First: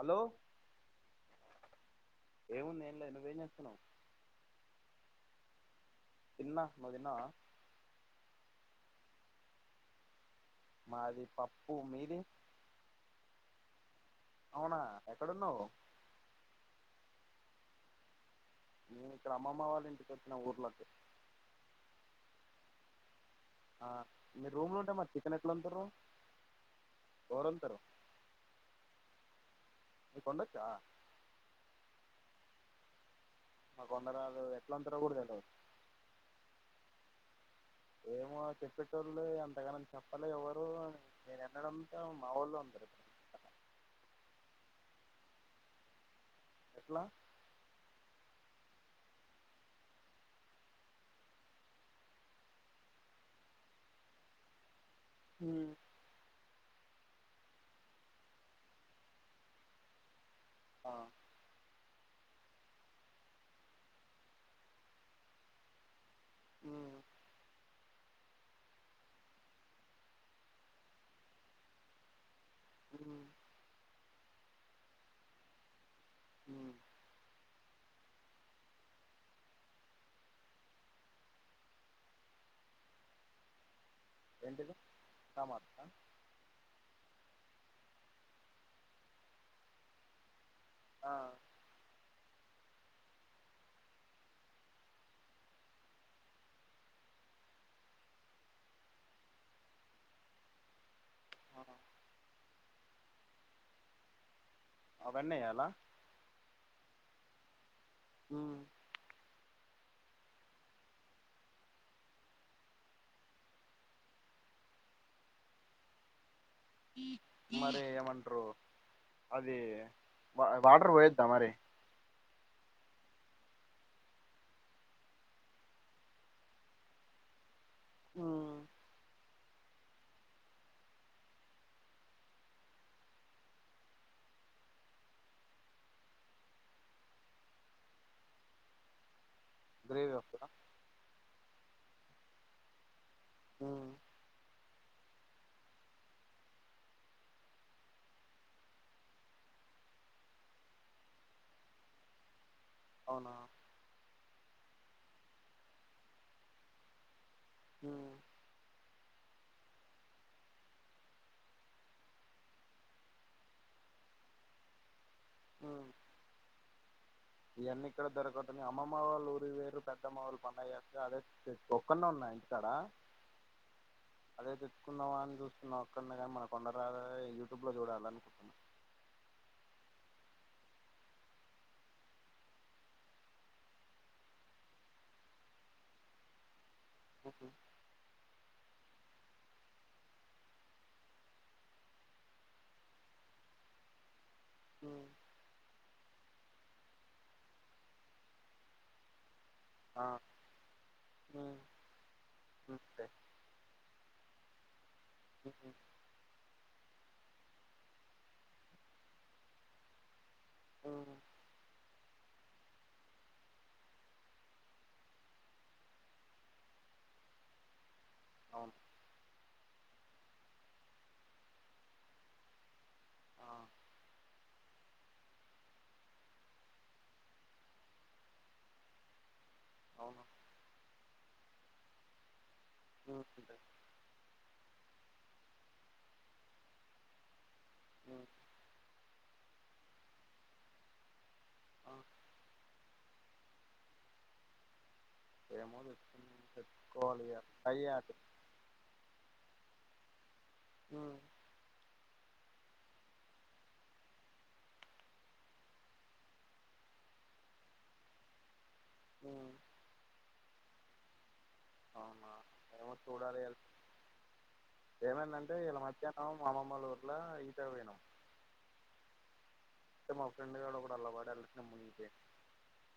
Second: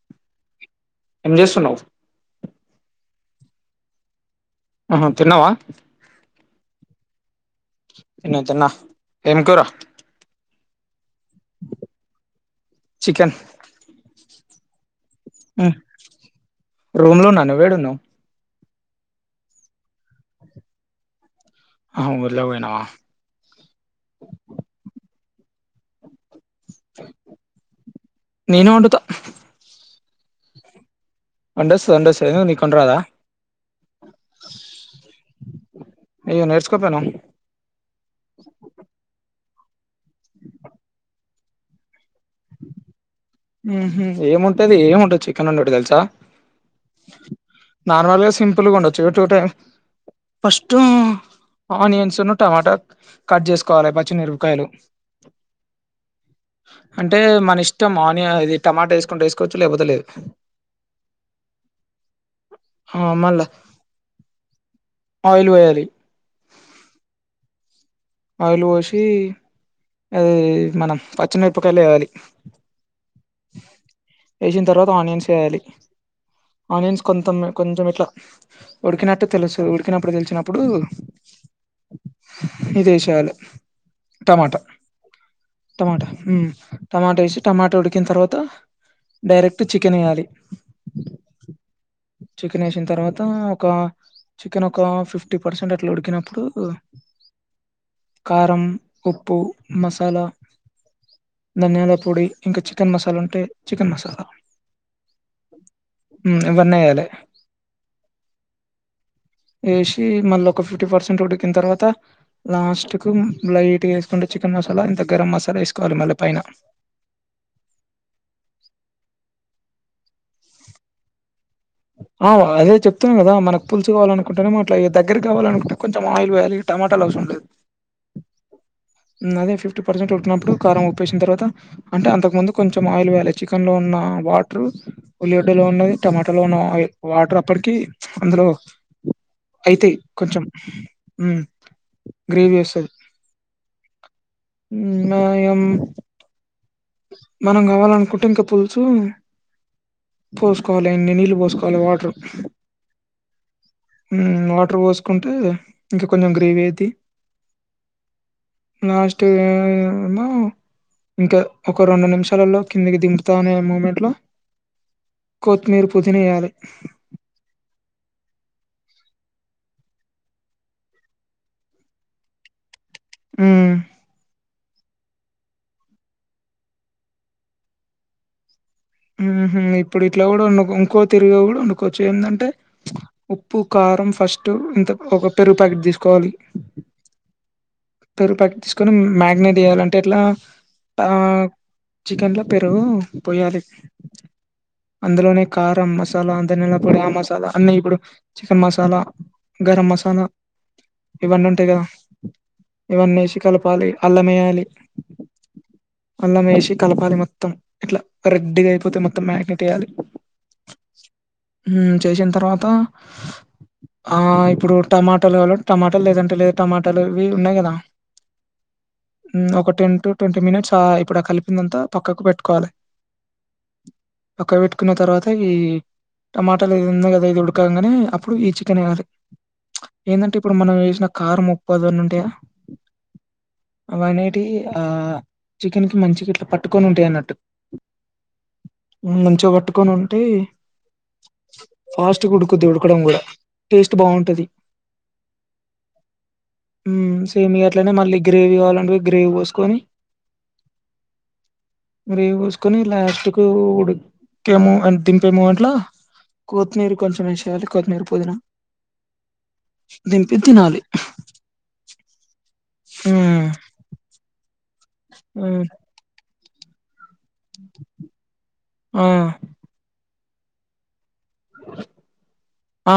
Hello ఎస్తున్నావ్ ఏముంది ఏం లే నువ్వేం చేస్తున్నావు ఆ తిన్నావా తిన్న నువ్వు తిన్నవా తిన్న తిన్న ఏం కురా మాది పప్పు మీది చికెన్ [inaudible] అవునా ఎక్కడున్నావు నవ్వు యెడున్వు నేను ఇక్కడ అమ్మమ్మ వాళ్ళు నవుర్ లా నా ఆ మీ రూమ్లు ఉంటా మరి చికెన్ ఎక్కడ వండుతురు నేను వండుతా పొండక్క వండస్తు అండస్ నీకు అండ రాదా మాకు కొందరాదు ఎట్లాంతారకూడదుల అయ్యో నేర్చుకోపోయినావు ఏమో చెప్పెటోల్లే అంత అంతగానని చెప్పలే ఎవరు నేను ఎనడం ఉహూ ఏముం అంటే అది ఏం ఉంటదు చికెన్ ఉంటుడు తెలుసా ఎట్లా నార్మల్గా సింపుల్గా ఉండొచ్చు ఇ టూ టై ఫస్ట్ ఆనియన్స్ టమాటా కట్ చేసుకోవాలి పచ్చిమిరపకాయలు ఉమ్ అంటే మన ఇష్టం ఆనియ ఇది టమాటా వేసుకుంటే వేసుకోవచ్చు లేకపోతే లేదు ఆ [inaudible] ఆ మళ్ళా ఆయిల్ పోయాలి ఉమ్ ఆయిలు పోసి అది మనం పచ్చిమిరపకాయలు వేయాలి మ్మ్ [inaudible] వేసిన తర్వాత ఆనియన్స్ వేయాలి. మ్మ్ ఆనియన్స్ కొంత న్న కొంచెం ఇట్లా ఉడికినట్టు తెలుసు ఉడికినప్పుడు తెలిసినప్పుడు ఇది చాలు టమాటా ఏంటిది టమాటా ఉం టమాట ఏసి టమాటా ఉడికిన తర్వాత డైరెక్ట్ చికెన్ వేయ్యాలి ఆ చికెన్ వేసిన తర్వాత ఒక చికెన్ ఒక ఫిఫ్టీ పర్సెంట్ అట్లా ఉడికినప్పుడు కారం ఉప్పు మసాలా ధనియాల పొడి ఇంకా చికెన్ మసాలా ఉంటే చికెన్ మసాలా అవన్నీ వేయాలా హ్మ్ ఇవన్నేయాలే హ్మ్ యేసి మళ్ళొక ఫిఫ్టీ పర్సెంట్ ఉడికిన తర్వాత లాస్ట్కు లైట్గా వేసుకుంటే చికెన్ మసాలా ఇంత గరం మసాలా వేసుకోవాలి. మళ్ళ పైన మరి ఏమట్ర్రు అది వా వాటర్ పోయిందా మరి ఆ అదే చెప్తాం కదా మనకు పులుసు కావాలనుకుంటనేమో అట్ల దగ్గర కావాలనుకుంటే కొంచెం ఆయిల్ పోయాలి. టమాటాలు అవసరం లేదు. ఆ హ్మ్ అదే ఫిఫ్టీ పర్సెంట్ ఉడికినప్పుడు కారం, ఉప్పేసిన తర్వాత అంటే అంతకుముందు కొంచెం ఆయిల్ వోయాలె చికన్లో ఉన్న వాటర్ ఉల్లిగడ్డలో ఉన్నది, టమాటాలో ఉన్న ఆయి వాటర్ అప్పటికి అందులో అయితాయ్ గ్రేవీ కొంచెం వస్తదా హ్మ్ గ్రేవి వస్తది ఆ హ్మ్ మా యం మనం కావాలనుకుంటె ఇంక పులుసు పోసుకోవాలి. ఇన్ని నీళ్ళు పోసుకోవాలి. వాటర్ ఆహా హ్మ్ వాటర్ పోసుకుంటే ఇంక కొంచెం గ్రేవీ అయిద్ది ఫాస్ట్ గా ఏమో ఇంకా ఒక రెండు నిమిషాలలో కిందికి దింపుతా అనే మూమెంట్ లో కోత్మీరు పూదినేయాలి. ఇయన్నీ ఇక్కడ దొరకదు. అమ్మమ్మ వాళ్ళు ఊరుకి పోయిర్రు. పెద్దమ్మ వాళ్ళు పండగా అదే ఒక్కన్నే ఉన్నా ఇంటి కాడా హ్మ్ తెచ్చుకున్నావా అని చూస్తున్నా ఒక్కన్నే గని మనకు వండరాదాయే యూట్యూబ్ లో చూడాలి దాన్ని ఉ హ్మ్ ఇప్పుడు ఇట్లా వండు, ఇంకో తీరాగా కూడా వండుకోవొచ్చు. ఉప్పు కారం ఫస్ట్ ఇంత ఒక పెరుగు ప్యాకెట్ తీసుకోవాలి. పెరుగు ప్యాకెట్ తీస్ ఇక్కడ మ్యాగ్నెట్ చేయాలంటే ఎట్లా ఆ చికెన్ లో పెరుగు పోయాలి. అందులోనే కారం, మస్ మసాలా ఆ దానియాల పొడి, ఆ మసాలా అన్నీ ఇప్పుడు చికెన్ మసాలా గారం ఆ మసాలా ఇవ్వన్నీ ఉంటాయి. కదా అంతే ఇవ్వన్నీ వేసి కలపాలి. అల్లం వే లి అల్లం మేశి కలపాలి. మొ మొత్తం ఇట్లా రెడ్గా అయి పోతే మొత్తం మ్యాగ్నేట్ ఎయ్యాలి. హ్మ్ చేసిన తర్వాత ఆ ఇప్పుడు టమాటాలు కావాలంటే టమాటాలు లేదంటే లేదు టమాటాలు ఇవి ఉన్నాయి. కదా అవును హ్మ్ ఒక టెన్ టు ట్వంటీ మినిట్స్ ఆ ఇప్పుడు ఆ కలిపిందంతా పక్కకు పెట్టుకోవాలె ఆ పక్కకు పెట్టుకున్న తర్వాత ఈ టమాటాలు ఇది ఉంది. కదా ఇది ఉడకంగనే అప్పుడు ఈ చికెన్ వేయ్యాలె అవును ఏందంటే ఇప్పుడు మనం వేసిన కార్ ముప్పదన్ ఉంటయా అంతే అవేటియి ఆ చికెన్ కి మంచిగా ఇట్లా పట్టుకొని ఉంటాయి అన్నట్టు అ ఉ మంచిగా కట్టుకొని ఉంటే ఆ ఫాస్ట్ గా ఉడుకుద్ది ఉడకడం కూడా టేస్ట్ బాగుంటది ఏమో తెచ్చుకున్నా ఉ తెచ్చుకోవాలి సేమ్ ఇగ అట్లనే అయ్యాక మళ్ళీ గ్రేవీ కావాలంటే గ్రేవీ పోసుకొని మరి ఏమ్ కోసు కొని ఇట్ల కట్టు ఉడికేము అ దింపేము అంట్ల కొత్తిమీర కొంచెం ఏ షేయాలి కొత్తిమీర పుదీనా దింపి తినాలి అవునా ఏమో చూడాలి హ్మ్ ఇయ్యల ఏమంటంటే హ్మ్ ఇయ్యల మధ్యాహ్నం మా అమ్మమ్మలోల ఊరులై ఆ అంటే మా ఫ్రెండ్ గాడు ఓగాడు అల్ల వాడి ముంచే ఆ ఆ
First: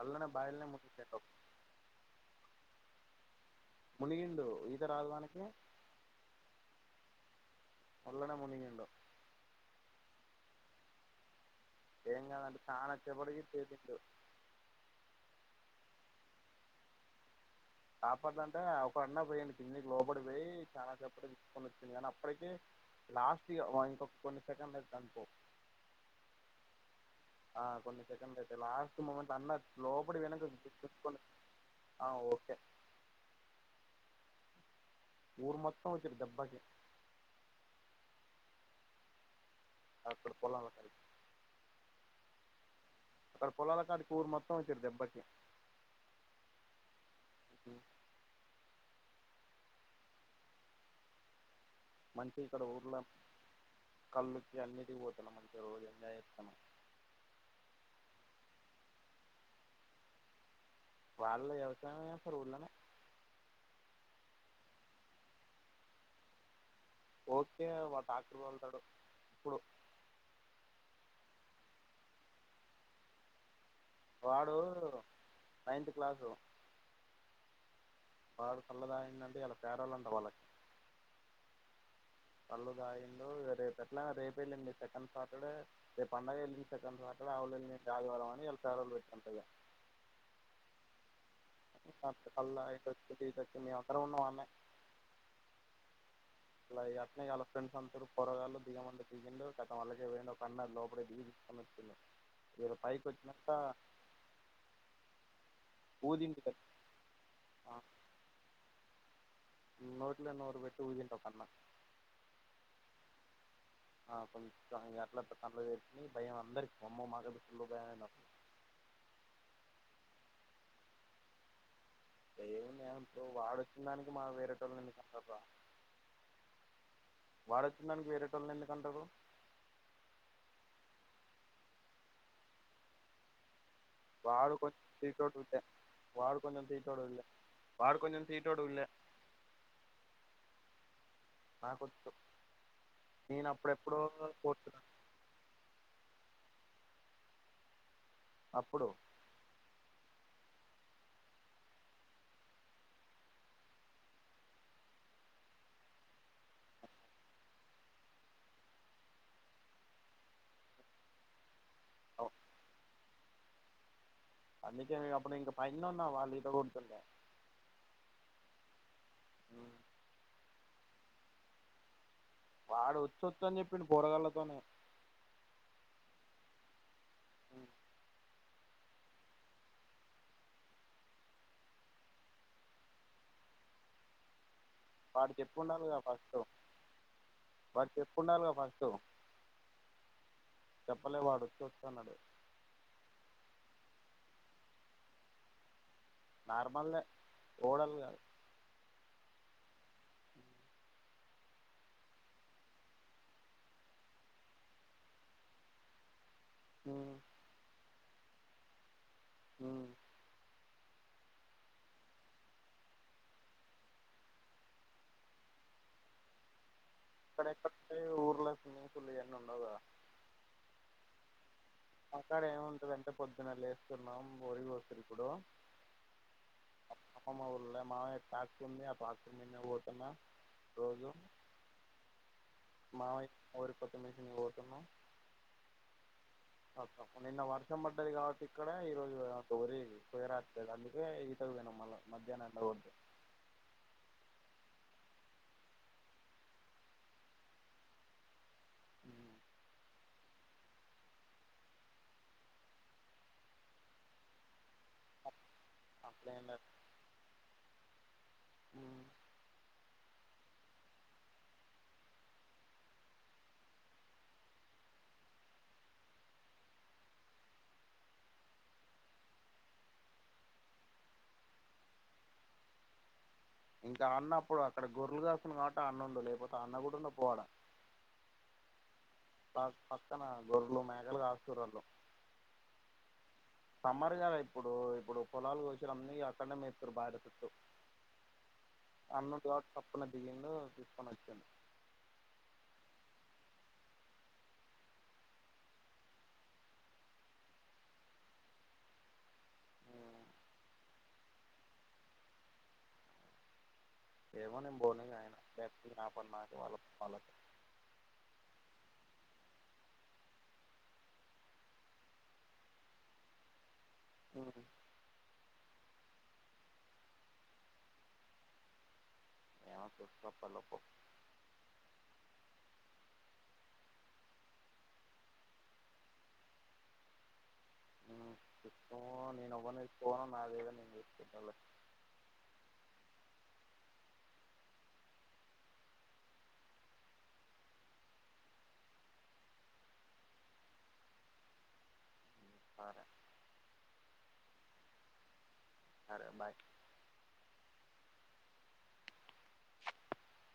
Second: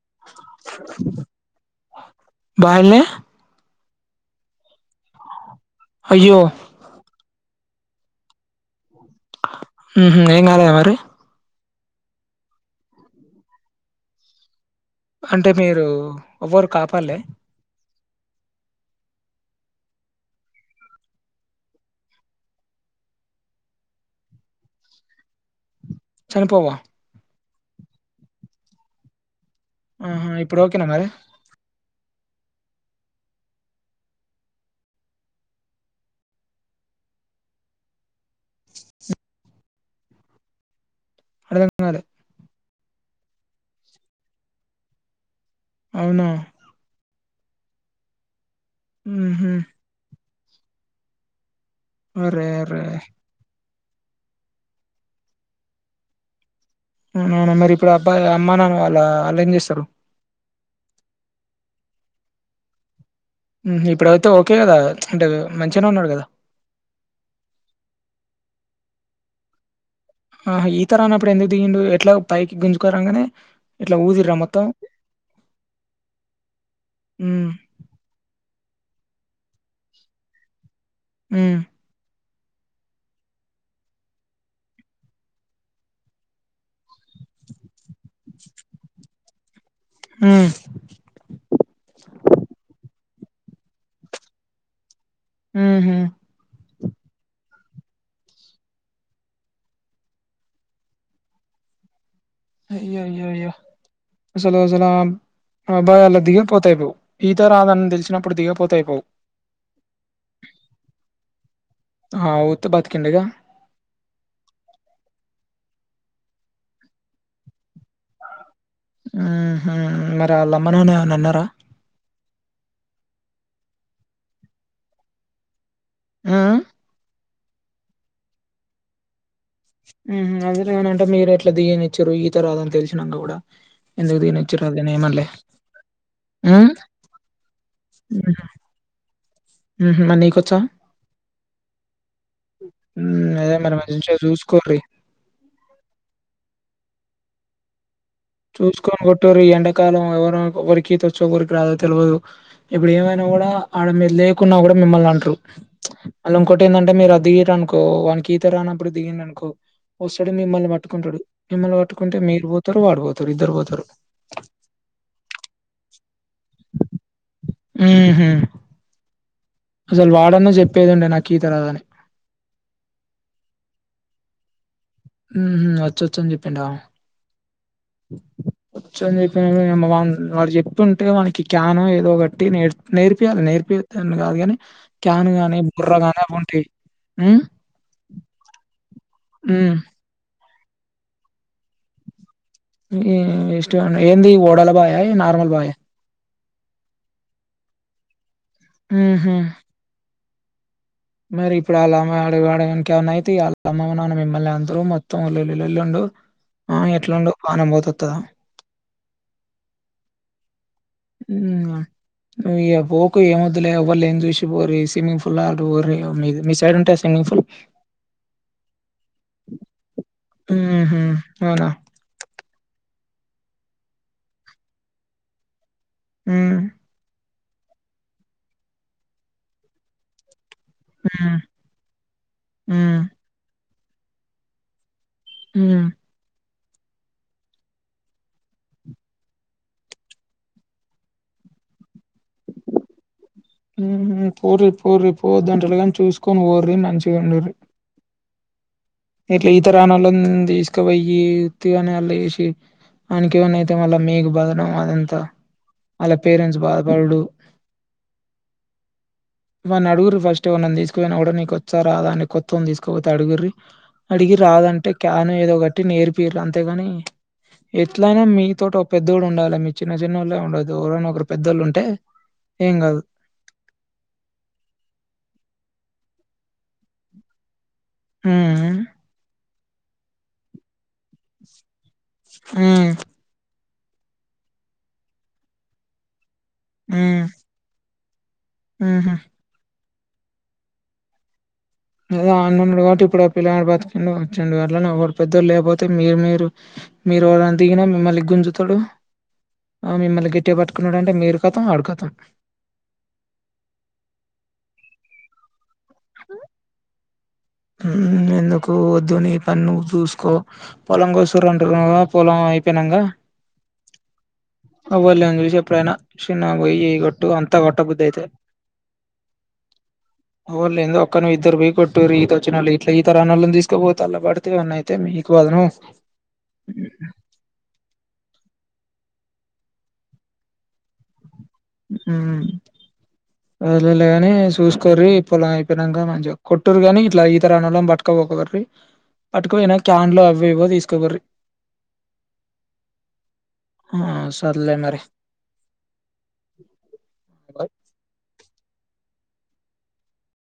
అలనే బయల ముంచిండు బాయిల్నే మునిగిండు ఈత రాదు వానికి అయ్యో ఒళ్ళనే మునిగిండో ఉహు ఏం కాలే మరి ఏం గాదు అంట చానచెప్పడికి తేటింటు అంటే మీరు ఎవ్వరు కాపాలే కాపట్దంటే ఒక అన్న పోయిడి కిందికి లోపబడి పోయి చాలా సేపటి తీసుకొని వచ్చింది కానీ అప్పటికే లాస్ట్ ఇగ ఇంకొక కొన్ని సెకండ్లు అనుకో చనిపోవా ఆ కొన్ని సెకండ్లు అయితే లాస్ట్ ముమెంట్ అన్నట్ ఆహా ఇప్పుడు ఓకేనా మరి ఆ ఓకే ఊరు మొత్తం వచ్చారు దేబ్బాకి అప్పుడు పోల లకే అర్ధం కాలే అక్కడ పొలాల కాడికి ఊరు మొత్తం వచ్చిర్రు దెబ్బకి అవునా ఇ ఉహు మంచి అరే ఇక్కడ రే ఊర్లో కళ్ళుకి అన్నిటికి పోతన్నాము మంచిగా రోజు ఎంజాయ్ చేసుతున్నాం అవు అవునా మరి ఇప్పుడు అబ్బాయి అమ్మ నాన్న వాళ్ళ వాళ్ళు ఏం చేస్తారు వాళ్ళ వ్యవసాయం వెతారు ఊళ్లనే ఇప్పుడు అయితే ఓకే కదా అంటే మంచిగానే ఉన్నాడు కదా ఓకే వాడు టాక్టర్ తోలుతాడు ఇప్పుడు ఆహా ఈత రానప్పుడు ఎందుకు దిగిండు ఎట్లా పైకి గుంజుక రాంగనే. వాడు నైన్త్ క్లాసు హ్మ్. వాడు చల్ల తాగిందంటే వాళ్ళు పేదోళ్ళంట వాళ్ళ ఉ కళ్ళు తాగిండు ఇగా రేపు ఎట్లా రేపు ఏల్లుండి సెకండ్ సాటర్డే రేపు పండగ వెళ్ళి సెకండ్ సాటర్డే ఆవులేళ్ళుండి ఆదివారం అని ఇవాళ సెలవు పెట్టుకుంటా ఇగ హ్మ్. స కళ్ళు తాగేసి వచ్ వచ్చిండు మేం అందరం ఉన్నాం ఆడనే హుహు. లా అట్నే అలా ఫ్రెండ్స్ అందరు పోరగాళ్లు దిగమంటే దిగిండు ఖతం అళ్ళకె పోయిండు ఒక అన్న లోపలే దిగి తీసుకోని వచ్చిండు వీళ్ళు అయ్యో పైకి అయ్యో అయ్యో వచ్చినంక అసల్ అసలా ఆ అబ్బాయి అల్లా ఊదింటి దిగకపోతే అయిపోవు ఈత రాదని తెలిసినప్పుడు దిగికపోతే అయిపోవు నోట్లో నోరు పెట్టి ఊదిండు ఒక అన్న ఆ! ఊత్తే బతికిండిగా. ఆ కొంచం అట్లా అట్లా కన్ను తేరి ఇ భయం అందరికి అమ్మో మాకు అసల్ ఫుల్ భయం అయ్యింది ఆహా మరి వాళ్ళ అమ్మ నాన్న ఎమన్నా అన్నారా ఏముంది ఇప్పుడు వాడు వచ్చిన దానికి మనం వేరేటోళ్ళని ఎందుకు అంటర్రా ఆ వాడొచ్చిందానికి వేరేటోళ్ళని ఎందుకంటరు. ఉ హు అదే నేనంటే మీరు ఎట్లా దిగనిచ్చారు ఈత రాదని తెలిసినంక కూడా వాడు కొంచం తిటోడు ఉండే వాడు కొంచం హ్మ్. తిటోడు లే వాడు కొంచెం తీటోడు లే ఉ హు మరి నీకొచ్చా నాకొం హ్మ్. నేను అదే మరి అప్పుడెప్పుడో మంచిగా జూసుకోర్రి. పోతున్నాను అప్పుడు చూసుకొని కొట్టరు ఈ ఎండాకాలం ఎవరికి ఈత వచ్చో ఎవరికి రాదో తెలవదు ఇప్పుడు ఏమైనా కూడా ఆడ మీరు లేకున్నా కూడా మిమ్మల్ని అంటరు మళ్ళ ఇంకోటి ఏందంటే మీరు అది దిగిర్రు అనుకో వానికి ఈత రానప్పుడు దిగిండు అనుకో వస్తడు మిమ్మల్ని పట్టుకుంటడు మిమ్మల్ని పట్టుకుంటే మీరు పోతరు వాడడు పోతడు తర్ ఇద్దరు పోతరు అందుకే మేము అప్పుడు ఇంకా పైన ఉన్నా వాళ్ళు ఈత కొడుతుండే ఆ హ అసలు వాడన్నా చెప్పేదుండే నాకు ఈత రాదని వాడు వాచ్చుచ్చని అని చెప్పిండు పోరగాళ్లతోనే ఉ హు వచ్చు వచ్చని చెప్పిండ అ వచ్చని చెప్పిన వాళ వాడు చెప్పి ఉంటే వానికి క్యానో ఏదో కట్టి నేర్పియాలి నేర్పియద్దని కాదు కాని క్యాన్ వాడు చెప్పి గాని బుర్ర ఉండాలిగా గాని ఫస్ట్ అవి ఉంటాయి ఉమ్ వాడు చెప్పి ఉండాలిగా ఫస్ట్ ఉమ్ చెప్పలే వాడు వచ్చు వచ్చు అన్నాడు హు వేస్ట్ గా ఏందీ ఓడా లా బాయ నార్మల్ బాయ నార్మల్ దే ఓడలు కాదు ఉహు మరి ఇప్పుడు ఆలా అమ్మ ఆడ వానికి ఏమన్నాయితే ఇగా వాళ్ళ అమ్మ నాన్న మిమ్మల్ని అందరూ మొత్తం లొల్లి లొల్లి ఉండదు. ఆహ్ ఎట్లా ఉండు పానం పోతది. ఉమ్ ఉమ్ ఉహు ఇగా పోకు ఏం వద్దులే ఎవ్వరులేనిది చూసి పోంరి స్విమింగ్ పూల్ అటు పోంరి ఇగా మీ సైడ్ ఉంటది స్వి ఇక్కడ ఎక్కడున్నాయి ఊర్లా స్విమ్మింగ్ పూల్ ఇవన్నీ ఉండవు కదా. ఉహు అవునా మా కాడ ఏముంటది అంటే పొద్దున్న లేేస్తున్నాం వరి కోస్తారు ఇప్పుడు. ఉమ్ మా అమ్మమ్మ ఊర్లో మామయ్య ట్రాక్టర్ ఉంది ఆ ట్రాక్టర్ మీన్నే పోతున్న. రోజు ఉమ్ ఉమ్ మామయ్యకు వరి కోత. వరి కోత మిషన్ పోతున్నం. ఉమ్ తప్ప నిన్న వర్షం పడ్డది కాబట్టి ఇక్కడ ఈ రోజు వరి కొయ్య రాట్లేదు. అందుకే ఈతకు పోయినం మల్ల. మధ్యాహ్నం ఎండ కొడుతుంది. పోరి పోరి పోవద్దు అంటలే గాని చూసుకొని పోరి మంచిగా ఉండుండ్రి. ఉమ్, ఇట్లా ఈత రానోల్లని తీసుకుపోయి ఉత్తిగానే అల్లేసి వానికి ఏమన్నా అయితే మళ్ళ మీకు బాదనం అదంతా. వాళ్ల అట్లా ఏం పేరెంట్స్ లేదు బాధపడుడు. ఉమ్. వాన్ని అడుగుంరి ఫస్ట్ ఎవరి నన్న తీసుకుపోయినా కూడా నీకు వచ్చా రాదా అనీ కొత్తోని తీసుకుపోతే అడుగుంరి. అడిగి రాదంటే క్యాన్ ఏదో ఒకట్టి నేర్పి ఇయుర్రి అంతేగాని ఎట్లయినా మీతోటి ఒక పెద్దోడు ఉండాలి. మీ చిన్న చిన్న వాళ్ళ ఉండోదు ఎరైనా ఒకరు పెద్దోళ్ళు ఉంటే ఏం కాదు. ఇంకా అన్నప్పుడు అక్కడ గొర్రెలుగాస్తుండు కాబట్టి అన్న ఉండు లేకపోతే అన్న కూడా పోలే. ఉమ్మ్ పా పక్కన గొర్లు ఉన్నాయి. ఉహు సమ్మర్ కదా ఇప్పుడు పొలాలు కోసిండ్రు అన్ని. అన్నం వేస్తారు బాట సుట్టూ. ఉహు సాప్పున దిగిండు తీసుకొని వచ్చినం. ఏదో ఆ అన్న ఉన్నాడు కాబట్టి ఇప్పుడు ఆ పిల్లగాడు బతికిండు వచ్చిండు. అట్లనే ఎవరు పెద్దోళ్ళు లేకపోతే మీరు మీరు మీరు ఎవరన్నా దిగినా మిమ్మల్ని గుంజుతాడు. మిమ్మల్ని గట్టిగా పట్టుకున్నాడు. అంటే మీరు కతం వాడు కతాం. ఏమో నేను పోనిగ ఆయన నా పని నాకు వాళ్ల పనులకు ఉమ్ ఎందుకు వద్దు నీ పని నువ్వు చూసుకో పొలం కోస్తుండ్రు అంటున్నావు కదా పొలం అయిపోయిన్నాక. వాళ్ళకి ఎవళ్ళు లేనిది చూసి ఎప్పుడైనా. చిన్నగా పోయి కొట్టు అంతా కొట్ట బుద్ధైతే. ఏమో చూసుకో ఎవలు అప్పటిలోపు లేనిది ఒక్కనివి ఇద్దరు పోయి కొట్టుండ్రి ఈతకు. వచ్చినళ్ళు ఇట్లా ఈత రానోల్లని తీసుకపోతే ఆండ్ల్ పడితే ఏమన్నా అయితే మీకు బదునం. తీసుకుపోను నేను ఎవరని తీసుకుపోను నాదేదో నేను చూసుకుంటాలే. ఉమ్ అదెలె గని సుస్సకొర్రి పొలం అయిపోయినంక మంచిగ కొట్టిండ్రు గని ఇట్ల ఈతరానోళ్ళనీ పట్టుకపోకుంర్రీ పట్టుకపోయినా క్యాన్లో అవో ఇవో తీసుక పొంర్రి. సరే. ఆహ్ సర్లే మరీ. సరే బాయ్